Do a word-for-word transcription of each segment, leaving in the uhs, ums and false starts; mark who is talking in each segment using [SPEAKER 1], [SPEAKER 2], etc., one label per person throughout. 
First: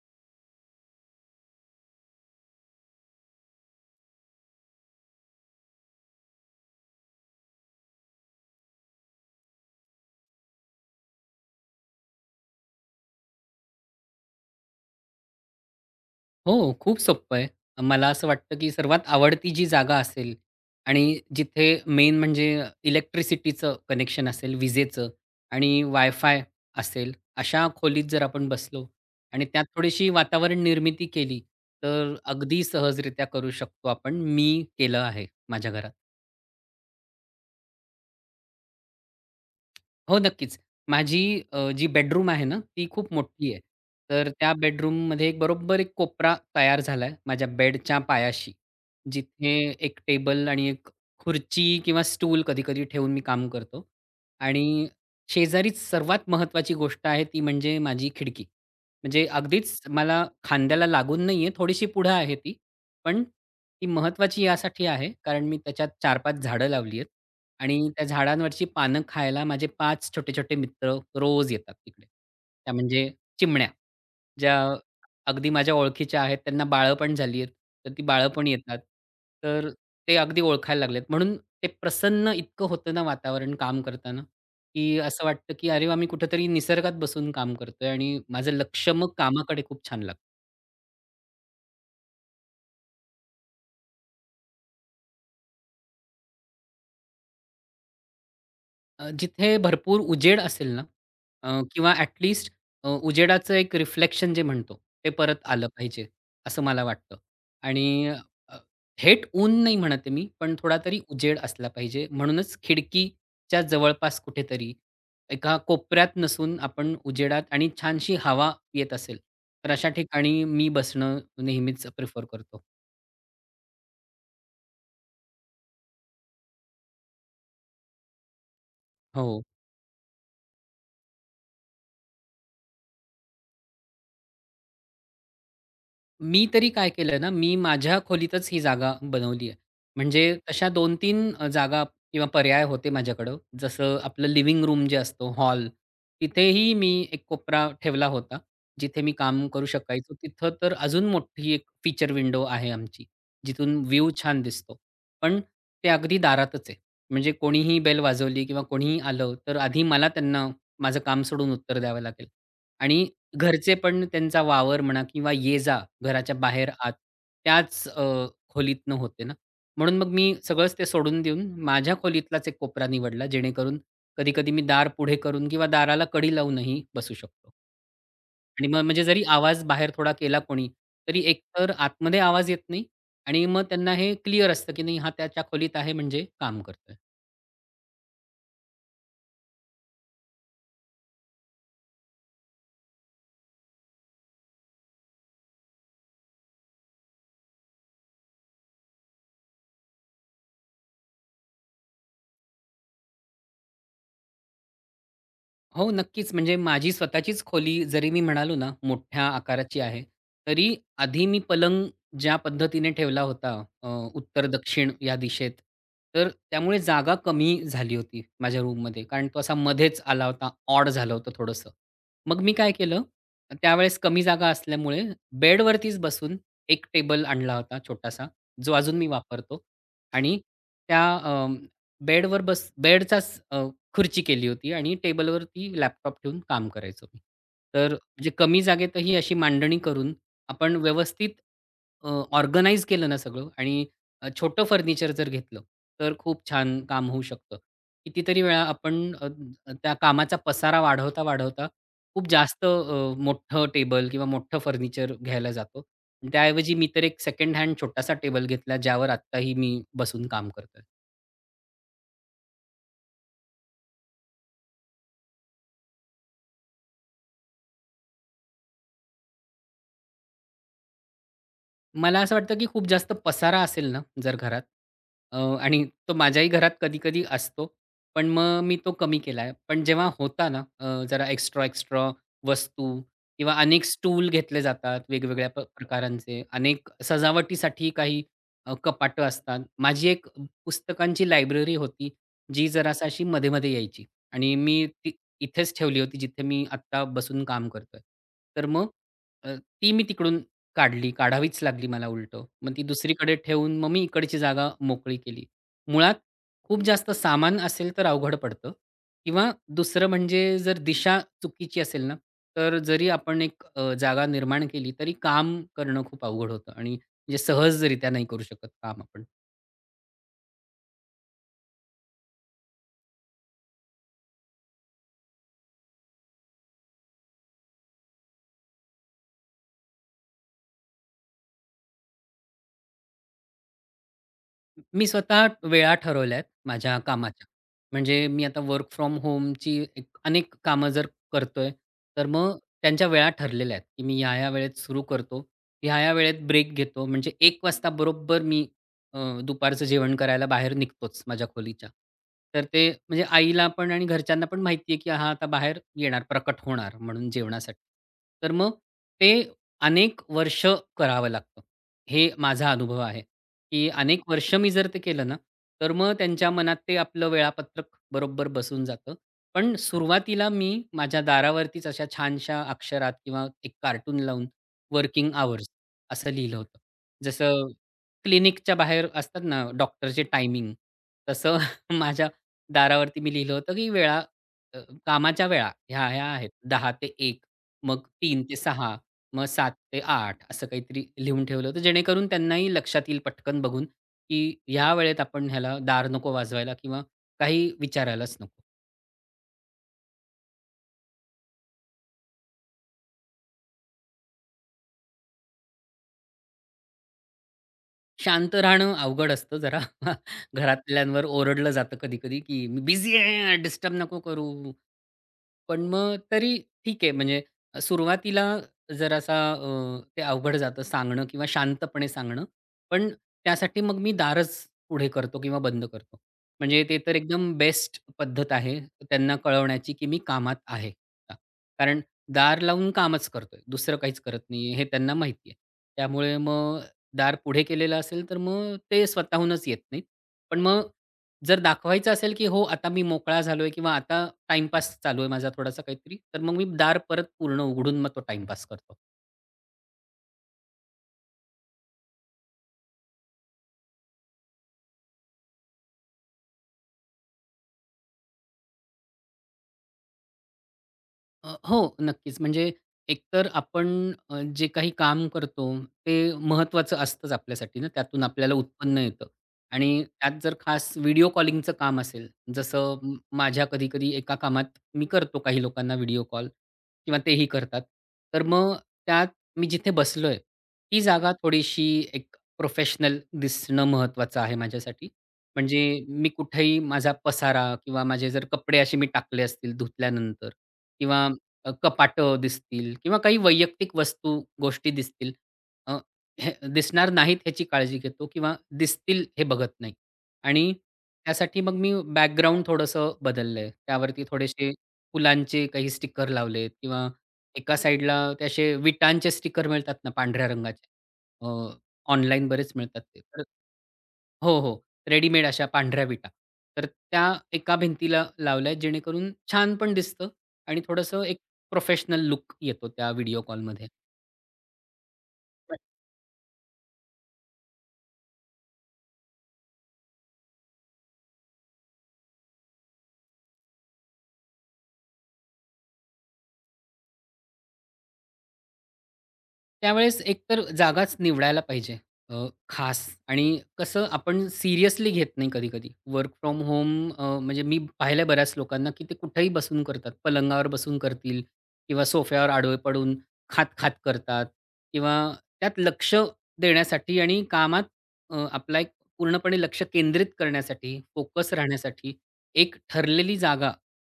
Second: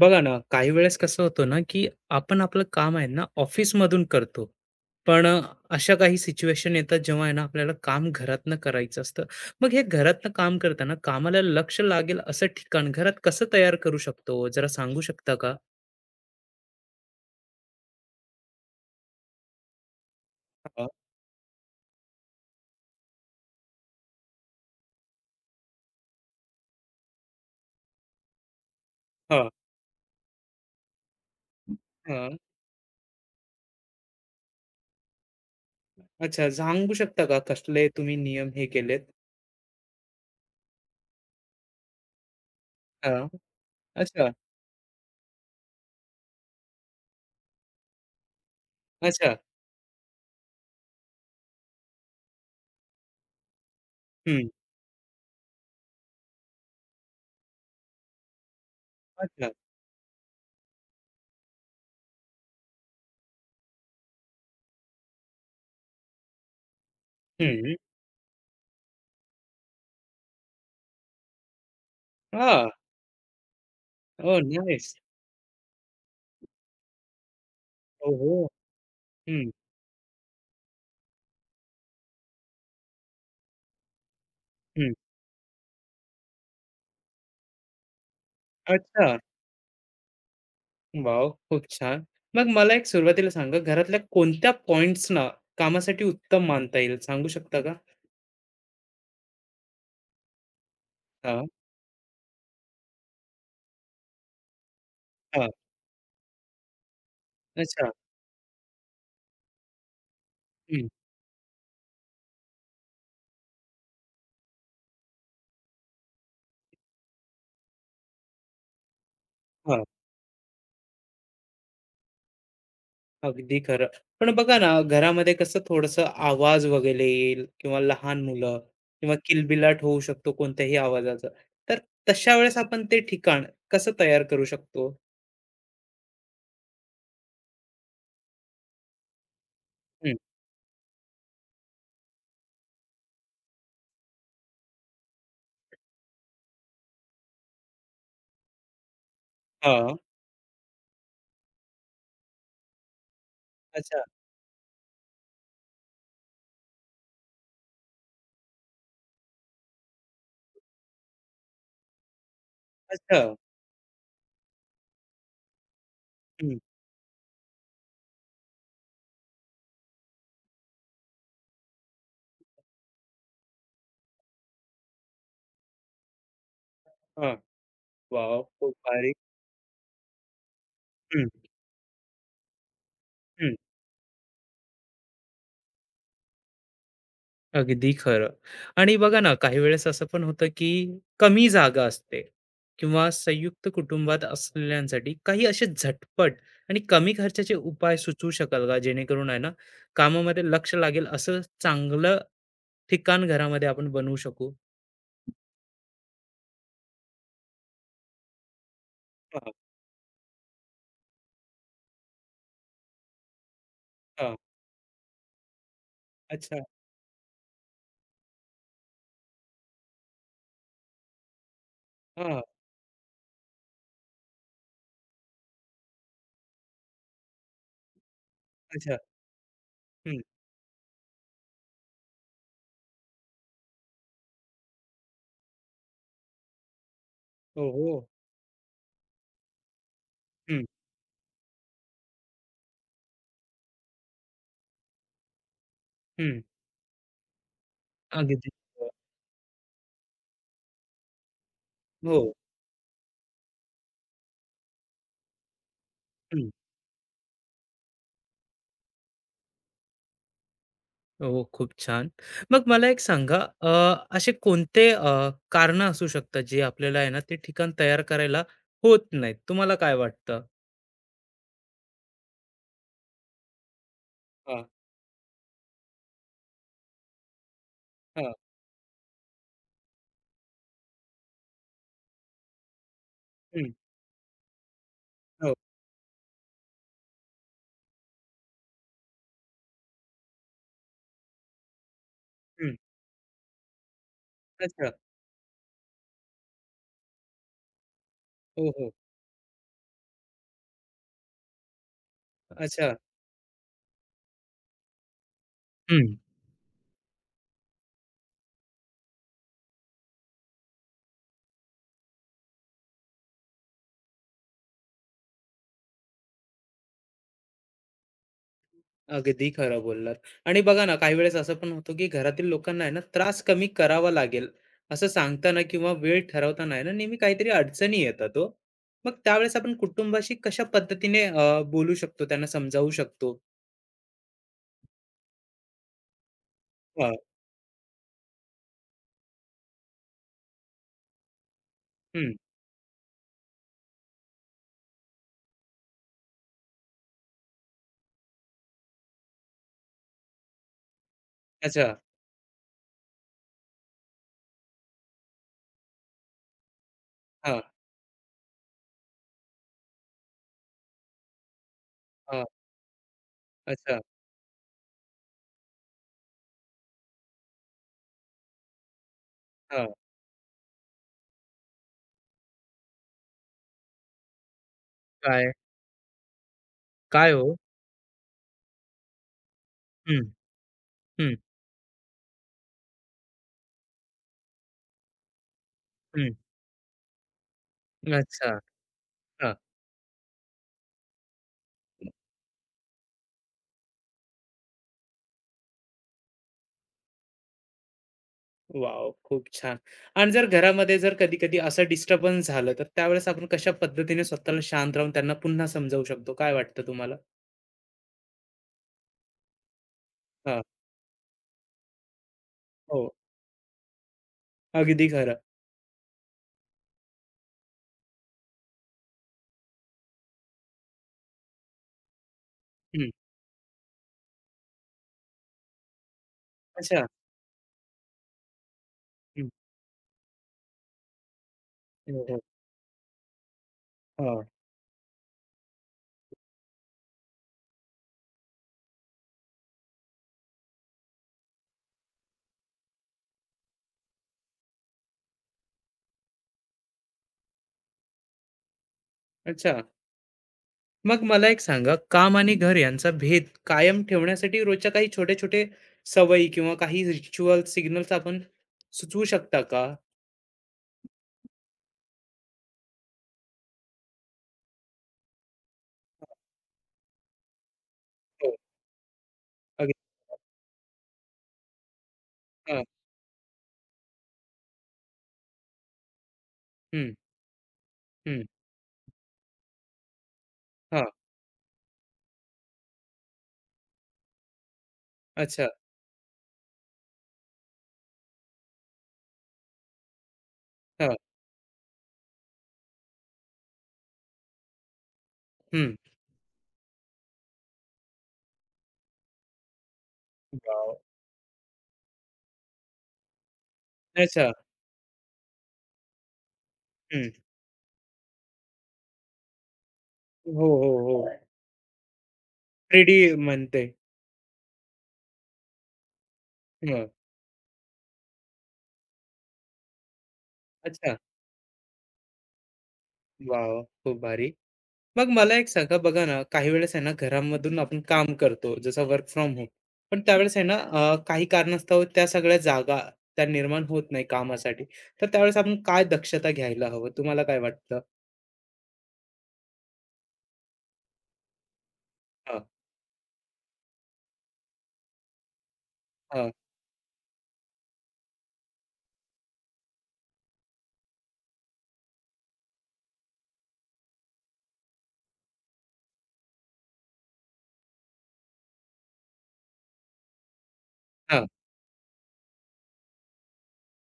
[SPEAKER 1] बघा ना, काही वेळेस कसं होतं ना, की आपण आपलं काम आहे ना, ऑफिसमधून करतो. पण अ, अशा काही सिच्युएशन येतात, जेव्हा आहे ना, आपल्याला काम घरातनं करायचं असतं. मग हे घरातनं काम करताना कामाला लक्ष लागेल असं ठिकाण घरात कसं तयार करू शकतो, जरा सांगू शकता का?
[SPEAKER 2] हो, खूप सोप्पं आहे. मला असं वाटतं, की सर्वात आवडती जी जागा असेल
[SPEAKER 1] हां,
[SPEAKER 2] आणि जिथे मेन म्हणजे इलेक्ट्रिसिटीचं कनेक्शन असेल, विजेचं आणि वाय-फाय असेल, अशा खोलीत जर आपण बसलो आणि
[SPEAKER 1] हां,
[SPEAKER 2] त्यात थोडीशी वातावरण निर्मिती केली, तर
[SPEAKER 1] हां.
[SPEAKER 2] अगदी सहजरित्या करू शकतो आपण. मी केलं आहे माझ्या घरात.
[SPEAKER 1] अच्छा, सांगू शकता का कसले तुम्ही नियम हे केलेत?
[SPEAKER 2] हो, नक्कीच. माझी अ, जी बेडरूम आहे ना, ती खूप
[SPEAKER 1] हां.
[SPEAKER 2] मोठी आहे. तर
[SPEAKER 1] अच्छा,
[SPEAKER 2] त्या बेडरूममध्ये एक बरोबर एक कोपरा तयार झाला आहे माझ्या बेडच्या पायाशी.
[SPEAKER 1] अच्छा.
[SPEAKER 2] जिथे एक टेबल आणि एक खुर्ची किंवा स्टूल कधी-कधी ठेवून मी काम करतो.
[SPEAKER 1] हं.
[SPEAKER 2] आणि शेजारीच सर्वात महत्त्वाची गोष्ट आहे ती म्हणजे माझी खिडकी. म्हणजे
[SPEAKER 1] अच्छा.
[SPEAKER 2] अगदीच मला खांद्याला लागून नाही आहे, थोडीशी पुढं आहे ती. पण ती महत्त्वाची यासाठी आहे कारण मी त्याच्यात चार पाच झाडं लावली आहेत.
[SPEAKER 1] हं.
[SPEAKER 2] आणि त्या झाडांवरची पानं खायला माझे पाच छोटे-छोटे मित्र रोज येतात तिकडे.
[SPEAKER 1] हां.
[SPEAKER 2] त्या म्हणजे चिमण्या,
[SPEAKER 1] ओह
[SPEAKER 2] ज्या
[SPEAKER 1] नाईस.
[SPEAKER 2] अगदी माझ्या ओळखीच्या आहेत. त्यांना बाळं पण झाली आहेत. तर ती बाळं
[SPEAKER 1] ओहो!
[SPEAKER 2] पण येतात.
[SPEAKER 1] हं,
[SPEAKER 2] तर ते अगदी ओळखायला लागलेत. म्हणून ते प्रसन्न इतकं होतं ना वातावरण काम करताना,
[SPEAKER 1] हं.
[SPEAKER 2] की असं वाटतं, की अरे वाह! मी कुठेतरी निसर्गात बसून काम करतोय आणि माझं लक्ष
[SPEAKER 1] अच्छा.
[SPEAKER 2] मग कामाकडे खूप छान लागतं.
[SPEAKER 1] वॉव! खूप छान. मग मला एक सुरुवातीला सांगा, घरातल्या कोणत्या पॉइंट्सना कामासाठी उत्तम मानता येईल, सांगू शकता का?
[SPEAKER 2] अ, जिथे भरपूर उजेड असेल ना
[SPEAKER 1] हां,
[SPEAKER 2] अ, किंवा ॲट उजेडाचं एक रिफ्लेक्शन जे म्हणतो ते परत
[SPEAKER 1] हां.
[SPEAKER 2] आलं पाहिजे, असं मला वाटतं. आणि
[SPEAKER 1] अच्छा.
[SPEAKER 2] अ, थेट ऊन नाही म्हणत मी, पण थोडा
[SPEAKER 1] हं.
[SPEAKER 2] तरी उजेड असला पाहिजे. म्हणूनच खिडकीच्या जवळपास कुठेतरी एका कोपऱ्यात नसून आपण उजेडात आणि छानशी हवा येत असेल, तर
[SPEAKER 1] हां.
[SPEAKER 2] अशा ठिकाणी मी बसणं नेहमीच प्रिफर करतो.
[SPEAKER 1] अगदी खरं. पण बघा ना, घरामध्ये कसं थोडंसं आवाज वगैरे येईल किंवा लहान मुलं किंवा
[SPEAKER 2] हो.
[SPEAKER 1] किलबिलाट होऊ शकतो कोणत्याही आवाजाचा. तर तशा वेळेस आपण ते ठिकाण कसं तयार करू शकतो?
[SPEAKER 2] मी तरी काय केलं ना, मी माझ्या खोलीतच ही जागा बनवली आहे.
[SPEAKER 1] हं.
[SPEAKER 2] म्हणजे तशा दोन तीन अ, जागा किंवा पर्याय होते माझ्याकडं. जसं आपलं लिव्हिंग रूम जे असतो, हॉल, तिथेही मी एक कोपरा ठेवला होता, जिथे मी काम करू
[SPEAKER 1] हां.
[SPEAKER 2] शकायचो. तिथं तर अजून मोठी एक फीचर विंडो आहे आमची, जिथून
[SPEAKER 1] अच्छा.
[SPEAKER 2] व्ह्यू छान दिसतो. पण ते अगदी दारातच आहे. म्हणजे कोणीही बेल वाजवली किंवा कोणीही आलं, तर आधी मला त्यांना माझं काम सोडून उत्तर द्यावं लागेल. आणि
[SPEAKER 1] अच्छा.
[SPEAKER 2] घरचे पण त्यांचा वावर म्हणा किंवा ये-जा घराच्या
[SPEAKER 1] हं.
[SPEAKER 2] बाहेर आत त्याच अ, खोलीतनं होते ना. म्हणून मग मी सगळंच ते सोडून देऊन माझ्या खोलीतलाच एक कोपरा निवडला जेणेकरून कधी-कधी मी दार पुढे करून किंवा दाराला कडी लावूनही बसू
[SPEAKER 1] हां.
[SPEAKER 2] शकतो.
[SPEAKER 1] वॉव!
[SPEAKER 2] आणि
[SPEAKER 1] खूप
[SPEAKER 2] मग म्हणजे
[SPEAKER 1] भारी.
[SPEAKER 2] जरी आवाज बाहेर थोडा केला कोणी, तरी
[SPEAKER 1] हं,
[SPEAKER 2] एकतर आतमध्ये आवाज येत नाही आणि मग त्यांना हे क्लिअर असतं, की नाही हा त्याच्या खोलीत आहे म्हणजे काम करतोय.
[SPEAKER 1] अगदी खरं. आणि बघा ना, काही वेळेस असं पण होतं, की कमी जागा असते किंवा संयुक्त कुटुंबात असलेल्यांसाठी काही असे झटपट आणि कमी खर्चाचे उपाय सुचवू शकाल का? जेणेकरून आहे ना, कामामध्ये लक्ष लागेल असं चांगलं ठिकाण घरामध्ये आपण बनवू शकू?
[SPEAKER 2] हो, नक्कीच. म्हणजे माझी स्वतःचीच खोली जरी मी म्हणालो ना, मोठ्या
[SPEAKER 1] हां,
[SPEAKER 2] आकाराची आहे, तरी आधी मी पलंग ज्या पद्धतीने ठेवला होता अ,
[SPEAKER 1] हां.
[SPEAKER 2] उत्तर-दक्षिण या दिशेत, तर
[SPEAKER 1] अच्छा.
[SPEAKER 2] त्यामुळे जागा कमी झाली होती माझ्या रूममध्ये. कारण तो असा मध्येच आला होता, ऑड झालं होतं थोडंसं.
[SPEAKER 1] हां,
[SPEAKER 2] मग मी काय केलं, त्यावेळेस कमी जागा असल्यामुळे बेडवरतीच बसून एक टेबल आणला होता छोटासा, जो
[SPEAKER 1] अच्छा.
[SPEAKER 2] अजून मी वापरतो
[SPEAKER 1] हं.
[SPEAKER 2] आणि त्या अ, बेडवर बस बेडचाच अ, खुर्ची केली होती आणि टेबलवरती लॅपटॉप ठेवून काम करायचो मी.
[SPEAKER 1] हो,
[SPEAKER 2] तर
[SPEAKER 1] हो.
[SPEAKER 2] म्हणजे कमी जागेतही अशी मांडणी करून
[SPEAKER 1] हं,
[SPEAKER 2] आपण व्यवस्थित अ, ऑर्गनाइज केलं ना सगळं आणि अ, छोटं फर्निचर जर घेतलं, तर
[SPEAKER 1] हं.
[SPEAKER 2] खूप छान काम होऊ शकतं. कितीतरी
[SPEAKER 1] अगदी.
[SPEAKER 2] वेळा आपण अ, त्या कामाचा पसारा वाढवता, वाढवता खूप
[SPEAKER 1] हो.
[SPEAKER 2] जास्त अ, मोठं टेबल किंवा मोठं फर्निचर घ्यायला जातो. त्याऐवजी मी तर एक सेकंड हँड छोटासा टेबल घेतला, ज्यावर आत्ताही मी बसून काम करतोय.
[SPEAKER 1] हो, खूप छान. मग मला एक सांगा, अ, असे कोणते अ, कारणं असू शकतात, जे आपल्याला आहे ना, ते ठिकाण तयार करायला होत नाहीत? तुम्हाला काय वाटतं?
[SPEAKER 2] मला असं वाटतं, की खूप जास्त पसारा असेल ना जर घरात
[SPEAKER 1] हां,
[SPEAKER 2] अ, आणि तो माझ्याही घरात कधी-कधी असतो. पण
[SPEAKER 1] हां.
[SPEAKER 2] मग मी तो कमी केला आहे. पण जेव्हा होता ना अ, जरा एक्स्ट्रा, एक्स्ट्रा वस्तू किंवा
[SPEAKER 1] हं,
[SPEAKER 2] अनेक स्टूल घेतले जातात वेगवेगळ्या
[SPEAKER 1] हो.
[SPEAKER 2] प प्रकारांचे. अनेक सजावटीसाठी काही अ, कपाटं असतात. माझी एक पुस्तकांची लायब्ररी होती, जी
[SPEAKER 1] हं.
[SPEAKER 2] जरासा अशी मध्ये-मध्ये यायची आणि मी
[SPEAKER 1] अच्छा.
[SPEAKER 2] ती इथेच ठेवली होती, जिथे मी आत्ता बसून काम करतोय. तर
[SPEAKER 1] हो,
[SPEAKER 2] मग
[SPEAKER 1] हो.
[SPEAKER 2] अ, ती मी तिकडून काढली, काढावीच लागली मला उलटं. मग ती
[SPEAKER 1] अच्छा.
[SPEAKER 2] दुसरीकडे ठेवून मग मी इकडची जागा मोकळी केली.
[SPEAKER 1] हं.
[SPEAKER 2] मुळात खूप जास्त सामान असेल तर अवघड पडतं किंवा दुसरं म्हणजे जर दिशा चुकीची असेल ना, तर जरी आपण एक अ, जागा निर्माण केली, तरी काम करणं खूप अवघड होतं आणि म्हणजे सहजरित्या नाही करू शकत काम आपण.
[SPEAKER 1] अगदी खरं बोललात. आणि बघा ना, काही वेळेस असं पण होतं, की घरातील लोकांना आहे ना, त्रास कमी करावा लागेल, असं सांगताना किंवा वेळ ठरवताना आहे ना, नेहमी काहीतरी अडचणी येतात हो. मग त्यावेळेस आपण कुटुंबाशी कशा पद्धतीने अ, बोलू शकतो, त्यांना समजावू शकतो?
[SPEAKER 2] मी स्वतः वेळा ठरवल्यात माझ्या
[SPEAKER 1] हां.
[SPEAKER 2] कामाच्या. म्हणजे मी आता वर्क फ्रॉम होमची एक अनेक कामं जर करतोय, तर
[SPEAKER 1] हं.
[SPEAKER 2] मग त्यांच्या वेळा ठरलेल्या आहेत, की मी या-या वेळेत सुरू करतो. ह्या-ह्या वेळेत ब्रेक घेतो. म्हणजे एक वाजता बरोबर मी अ, दुपारचं जेवण करायला बाहेर निघतोच माझ्या खोलीच्या.
[SPEAKER 1] अच्छा.
[SPEAKER 2] तर ते म्हणजे आईला पण आणि घरच्यांना पण माहिती आहे, की हा आता बाहेर येणार, प्रकट होणार म्हणून
[SPEAKER 1] हां,
[SPEAKER 2] जेवणासाठी. तर मग ते अनेक वर्ष करावं लागतं. हे
[SPEAKER 1] हां.
[SPEAKER 2] माझा अनुभव आहे. की
[SPEAKER 1] अच्छा.
[SPEAKER 2] अनेक वर्ष मी जर ते केलं ना, तर मग त्यांच्या मनात ते आपलं वेळापत्रक बरोबर बसून जातं. पण
[SPEAKER 1] हां.
[SPEAKER 2] सुरुवातीला मी माझ्या दारावरतीच अशा छानशा अक्षरात किंवा एक कार्टून लावून वर्किंग
[SPEAKER 1] काय?
[SPEAKER 2] अवर्स असं लिहिलं होतं.
[SPEAKER 1] काय हो?
[SPEAKER 2] जसं क्लिनिकच्या बाहेर असतात ना डॉक्टरचे
[SPEAKER 1] हं,
[SPEAKER 2] टायमिंग,
[SPEAKER 1] हं,
[SPEAKER 2] तसं माझ्या दारावरती मी लिहिलं होतं की वेळा अ, कामाच्या वेळा ह्या-ह्या
[SPEAKER 1] हं.
[SPEAKER 2] आहेत. दहा ते एक, मग तीन
[SPEAKER 1] अच्छा.
[SPEAKER 2] ते सहा मग
[SPEAKER 1] हां.
[SPEAKER 2] सात ते आठ असं काहीतरी लिहून ठेवलं होतं, जेणेकरून त्यांनाही लक्षात येईल पटकन बघून, की ह्या वेळेत आपण ह्याला दार नको वाजवायला किंवा काही विचारायलाच नको.
[SPEAKER 1] वॉव! खूप छान. आणि जर घरामध्ये जर कधी-कधी असं डिस्टर्बन्स झालं, तर त्यावेळेस आपण कशा पद्धतीने स्वतःला शांत राहून त्यांना पुन्हा समजावू शकतो? काय वाटतं तुम्हाला?
[SPEAKER 2] शांत राहणं अवघड असतं जरा.
[SPEAKER 1] हां.
[SPEAKER 2] घरातल्यांवर ओरडलं जातं कधी-कधी, की "मी
[SPEAKER 1] हो.
[SPEAKER 2] बिझी आहे, डिस्टर्ब नको करू."
[SPEAKER 1] अगदी खरं.
[SPEAKER 2] पण मग तरी ठीक आहे म्हणजे सुरुवातीला जरासा अ, ते अवघड जातं सांगणं किंवा शांतपणे सांगणं. पण
[SPEAKER 1] हं.
[SPEAKER 2] त्यासाठी मग मी दारच पुढे करतो किंवा बंद करतो. म्हणजे ते
[SPEAKER 1] अच्छा.
[SPEAKER 2] तर एकदम बेस्ट पद्धत आहे त्यांना
[SPEAKER 1] हं.
[SPEAKER 2] कळवण्याची, की मी कामात आहे आता. कारण
[SPEAKER 1] हो, हो.
[SPEAKER 2] दार लावून कामच करतोय, दुसरं काहीच करत
[SPEAKER 1] हां.
[SPEAKER 2] नाहीये हे त्यांना माहिती आहे. त्यामुळे मग दार पुढे केलेलं असेल, तर मग ते स्वतःहूनच येत नाहीत. पण मग जर दाखवायचं असेल, की हो आता मी मोकळा झालोय किंवा आता टाईमपास चालू आहे माझा थोडासा काहीतरी, तर मग मी दार परत पूर्ण उघडून मग तो टाईमपास करतो.
[SPEAKER 1] अच्छा. मग मला एक सांगा, काम आणि घर यांचा भेद कायम ठेवण्यासाठी रोजच्या काही छोटे-छोटे सवयी किंवा काही रिच्युअल सिग्नल्स आपण सुचवू शकता का?
[SPEAKER 2] अ, हो, नक्कीच. म्हणजे एकतर आपण अ, जे काही काम करतो, ते महत्त्वाचं असतंच आपल्यासाठी ना, त्यातून
[SPEAKER 1] हो.
[SPEAKER 2] आपल्याला उत्पन्न येतं
[SPEAKER 1] अगदी
[SPEAKER 2] आणि त्यात जर खास व्हिडिओ कॉलिंगचं काम असेल,
[SPEAKER 1] हां,
[SPEAKER 2] जसं म माझ्या कधी-कधी एका कामात मी करतो काही लोकांना व्हिडिओ कॉल
[SPEAKER 1] हं,
[SPEAKER 2] किंवा तेही करतात. तर
[SPEAKER 1] हं,
[SPEAKER 2] मग त्यात मी जिथे बसलोय, ती
[SPEAKER 1] हां,
[SPEAKER 2] जागा थोडीशी एक प्रोफेशनल दिसणं महत्त्वाचं आहे माझ्यासाठी.
[SPEAKER 1] अच्छा,
[SPEAKER 2] म्हणजे मी कुठेही माझा पसारा किंवा माझे जर कपडे असे मी टाकले असतील धुतल्यानंतर
[SPEAKER 1] हां,
[SPEAKER 2] किंवा अ, कपाटं दिसतील किंवा काही वैयक्तिक वस्तू, गोष्टी दिसतील.
[SPEAKER 1] हं.
[SPEAKER 2] अ, हे दिसणार नाहीत ह्याची काळजी घेतो किंवा दिसतील हे बघत नाही आणि
[SPEAKER 1] गाव
[SPEAKER 2] त्यासाठी मग मी बॅकग्राऊंड थोडंसं बदललंय. त्यावरती
[SPEAKER 1] अच्छा,
[SPEAKER 2] थोडेसे फुलांचे काही स्टिकर लावलेत किंवा
[SPEAKER 1] हं.
[SPEAKER 2] एका साइडला ते असे विटांचे स्टिकर मिळतात ना पांढऱ्या
[SPEAKER 1] हो,
[SPEAKER 2] रंगाचे.
[SPEAKER 1] हो, हो.
[SPEAKER 2] ऑनलाईन बरेच मिळतात
[SPEAKER 1] थ्री डी
[SPEAKER 2] ते. तर
[SPEAKER 1] म्हणते.
[SPEAKER 2] हो, हो. रेडीमेड अशा पांढऱ्या विटा. तर
[SPEAKER 1] हं,
[SPEAKER 2] त्या एका भिंतीला लावल्या आहेत, जेणेकरून छान पण दिसतं आणि
[SPEAKER 1] अच्छा.
[SPEAKER 2] थोडंसं एक प्रोफेशनल लूक येतो त्या व्हिडिओ
[SPEAKER 1] वाह!
[SPEAKER 2] कॉलमध्ये.
[SPEAKER 1] खूप भारी. मग मला एक सांगा बघा ना, काही वेळेस आहे ना, घरामधून आपण काम करतो, जसं वर्क फ्रॉम होम. पण त्यावेळेस आहे ना, अ, काही कारणास्तव त्या सगळ्या जागा त्या निर्माण होत नाही कामासाठी. तर त्यावेळेस आपण काय दक्षता घ्यायला हवं? तुम्हाला काय वाटतं?
[SPEAKER 2] त्यावेळेस एकतर जागाच निवडायला पाहिजे अ,
[SPEAKER 1] हां,
[SPEAKER 2] खास आणि कसं आपण सिरियसली घेत नाही कधी-कधी. वर्क
[SPEAKER 1] हां,
[SPEAKER 2] फ्रॉम होम अ, म्हणजे मी पाहिलंय बऱ्याच लोकांना, की ते कुठेही बसून करतात. पलंगावर बसून करतील किंवा सोफ्यावर आडवे पडून खात-खात करतात किंवा त्यात लक्ष देण्यासाठी आणि कामात अ, आपला एक पूर्णपणे लक्ष केंद्रित करण्यासाठी,
[SPEAKER 1] हां.
[SPEAKER 2] फोकस राहण्यासाठी एक ठरलेली जागा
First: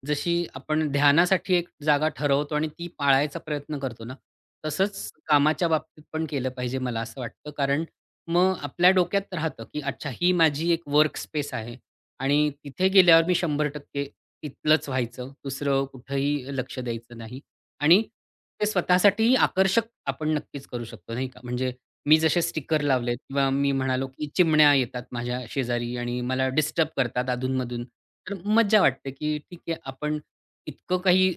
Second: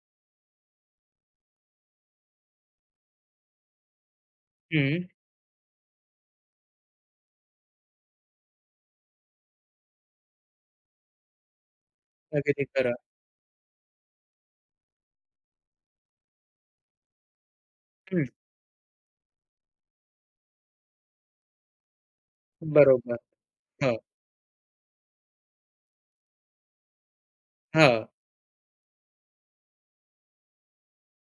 [SPEAKER 2] जशी आपण ध्यानासाठी एक जागा ठरवतो आणि ती पाळायचा प्रयत्न करतो ना,
[SPEAKER 1] हं,
[SPEAKER 2] तसंच कामाच्या बाबतीत पण केलं पाहिजे मला असं वाटतं. कारण मग आपल्या डोक्यात राहतं, की अच्छा ही माझी एक वर्क स्पेस आहे आणि
[SPEAKER 1] अगदी
[SPEAKER 2] तिथे
[SPEAKER 1] खरं.
[SPEAKER 2] गेल्यावर मी शंभर टक्के तिथलंच व्हायचं. दुसरं कुठंही लक्ष द्यायचं नाही आणि
[SPEAKER 1] हं,
[SPEAKER 2] ते स्वतःसाठीही आकर्षक आपण नक्कीच करू शकतो, नाही का? म्हणजे मी जसे स्टिकर
[SPEAKER 1] बरोबर.
[SPEAKER 2] लावलेत किंवा मी
[SPEAKER 1] हां,
[SPEAKER 2] म्हणालो, की चिमण्या येतात माझ्या शेजारी आणि मला डिस्टर्ब करतात अधून-मधून.
[SPEAKER 1] हां,
[SPEAKER 2] तर मज्जा वाटते, की ठीक आहे आपण इतकं काही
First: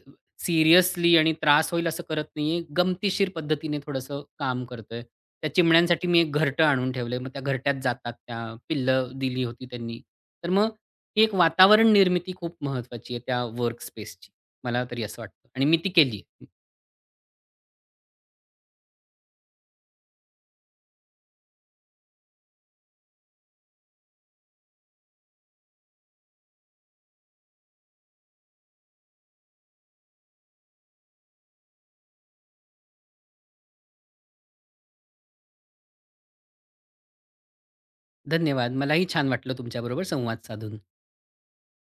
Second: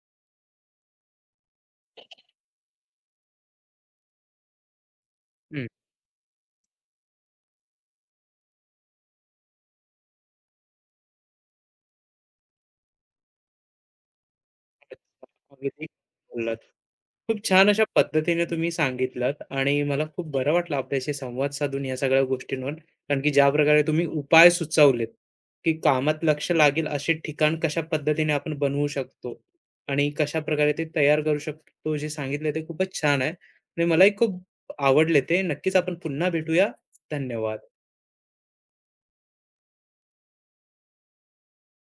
[SPEAKER 2] सीरियसली आणि त्रास होईल असं करत नाहीये. गमतीशीर पद्धतीने थोडंसं काम करतोय. त्या
[SPEAKER 1] हं.
[SPEAKER 2] चिमण्यांसाठी मी एक घरटं आणून ठेवलंय. मग त्या घरट्यात जातात त्या. पिल्लं दिली होती त्यांनी. तर मग ती एक वातावरण निर्मिती खूप महत्त्वाची आहे त्या वर्क स्पेसची. मला तरी असं वाटतं आणि मी
[SPEAKER 1] अगदी
[SPEAKER 2] ती केली
[SPEAKER 1] बोललात. खूप छान अशा पद्धतीने तुम्ही सांगितलंत आणि मला खूप बरं वाटलं आपल्याशी संवाद साधून या सगळ्या गोष्टींवर. कारण की ज्या प्रकारे तुम्ही उपाय सुचवलेत, की कामात लक्ष लागेल असे ठिकाण कशा पद्धतीने आपण बनवू शकतो आणि कशा प्रकारे ते तयार करू शकतो जे सांगितले ते खूपच छान आहे आणि मलाही खूप आवडले ते. नक्कीच आपण पुन्हा भेटूया. धन्यवाद.
[SPEAKER 2] धन्यवाद. मलाही छान वाटलं तुमच्याबरोबर संवाद साधून.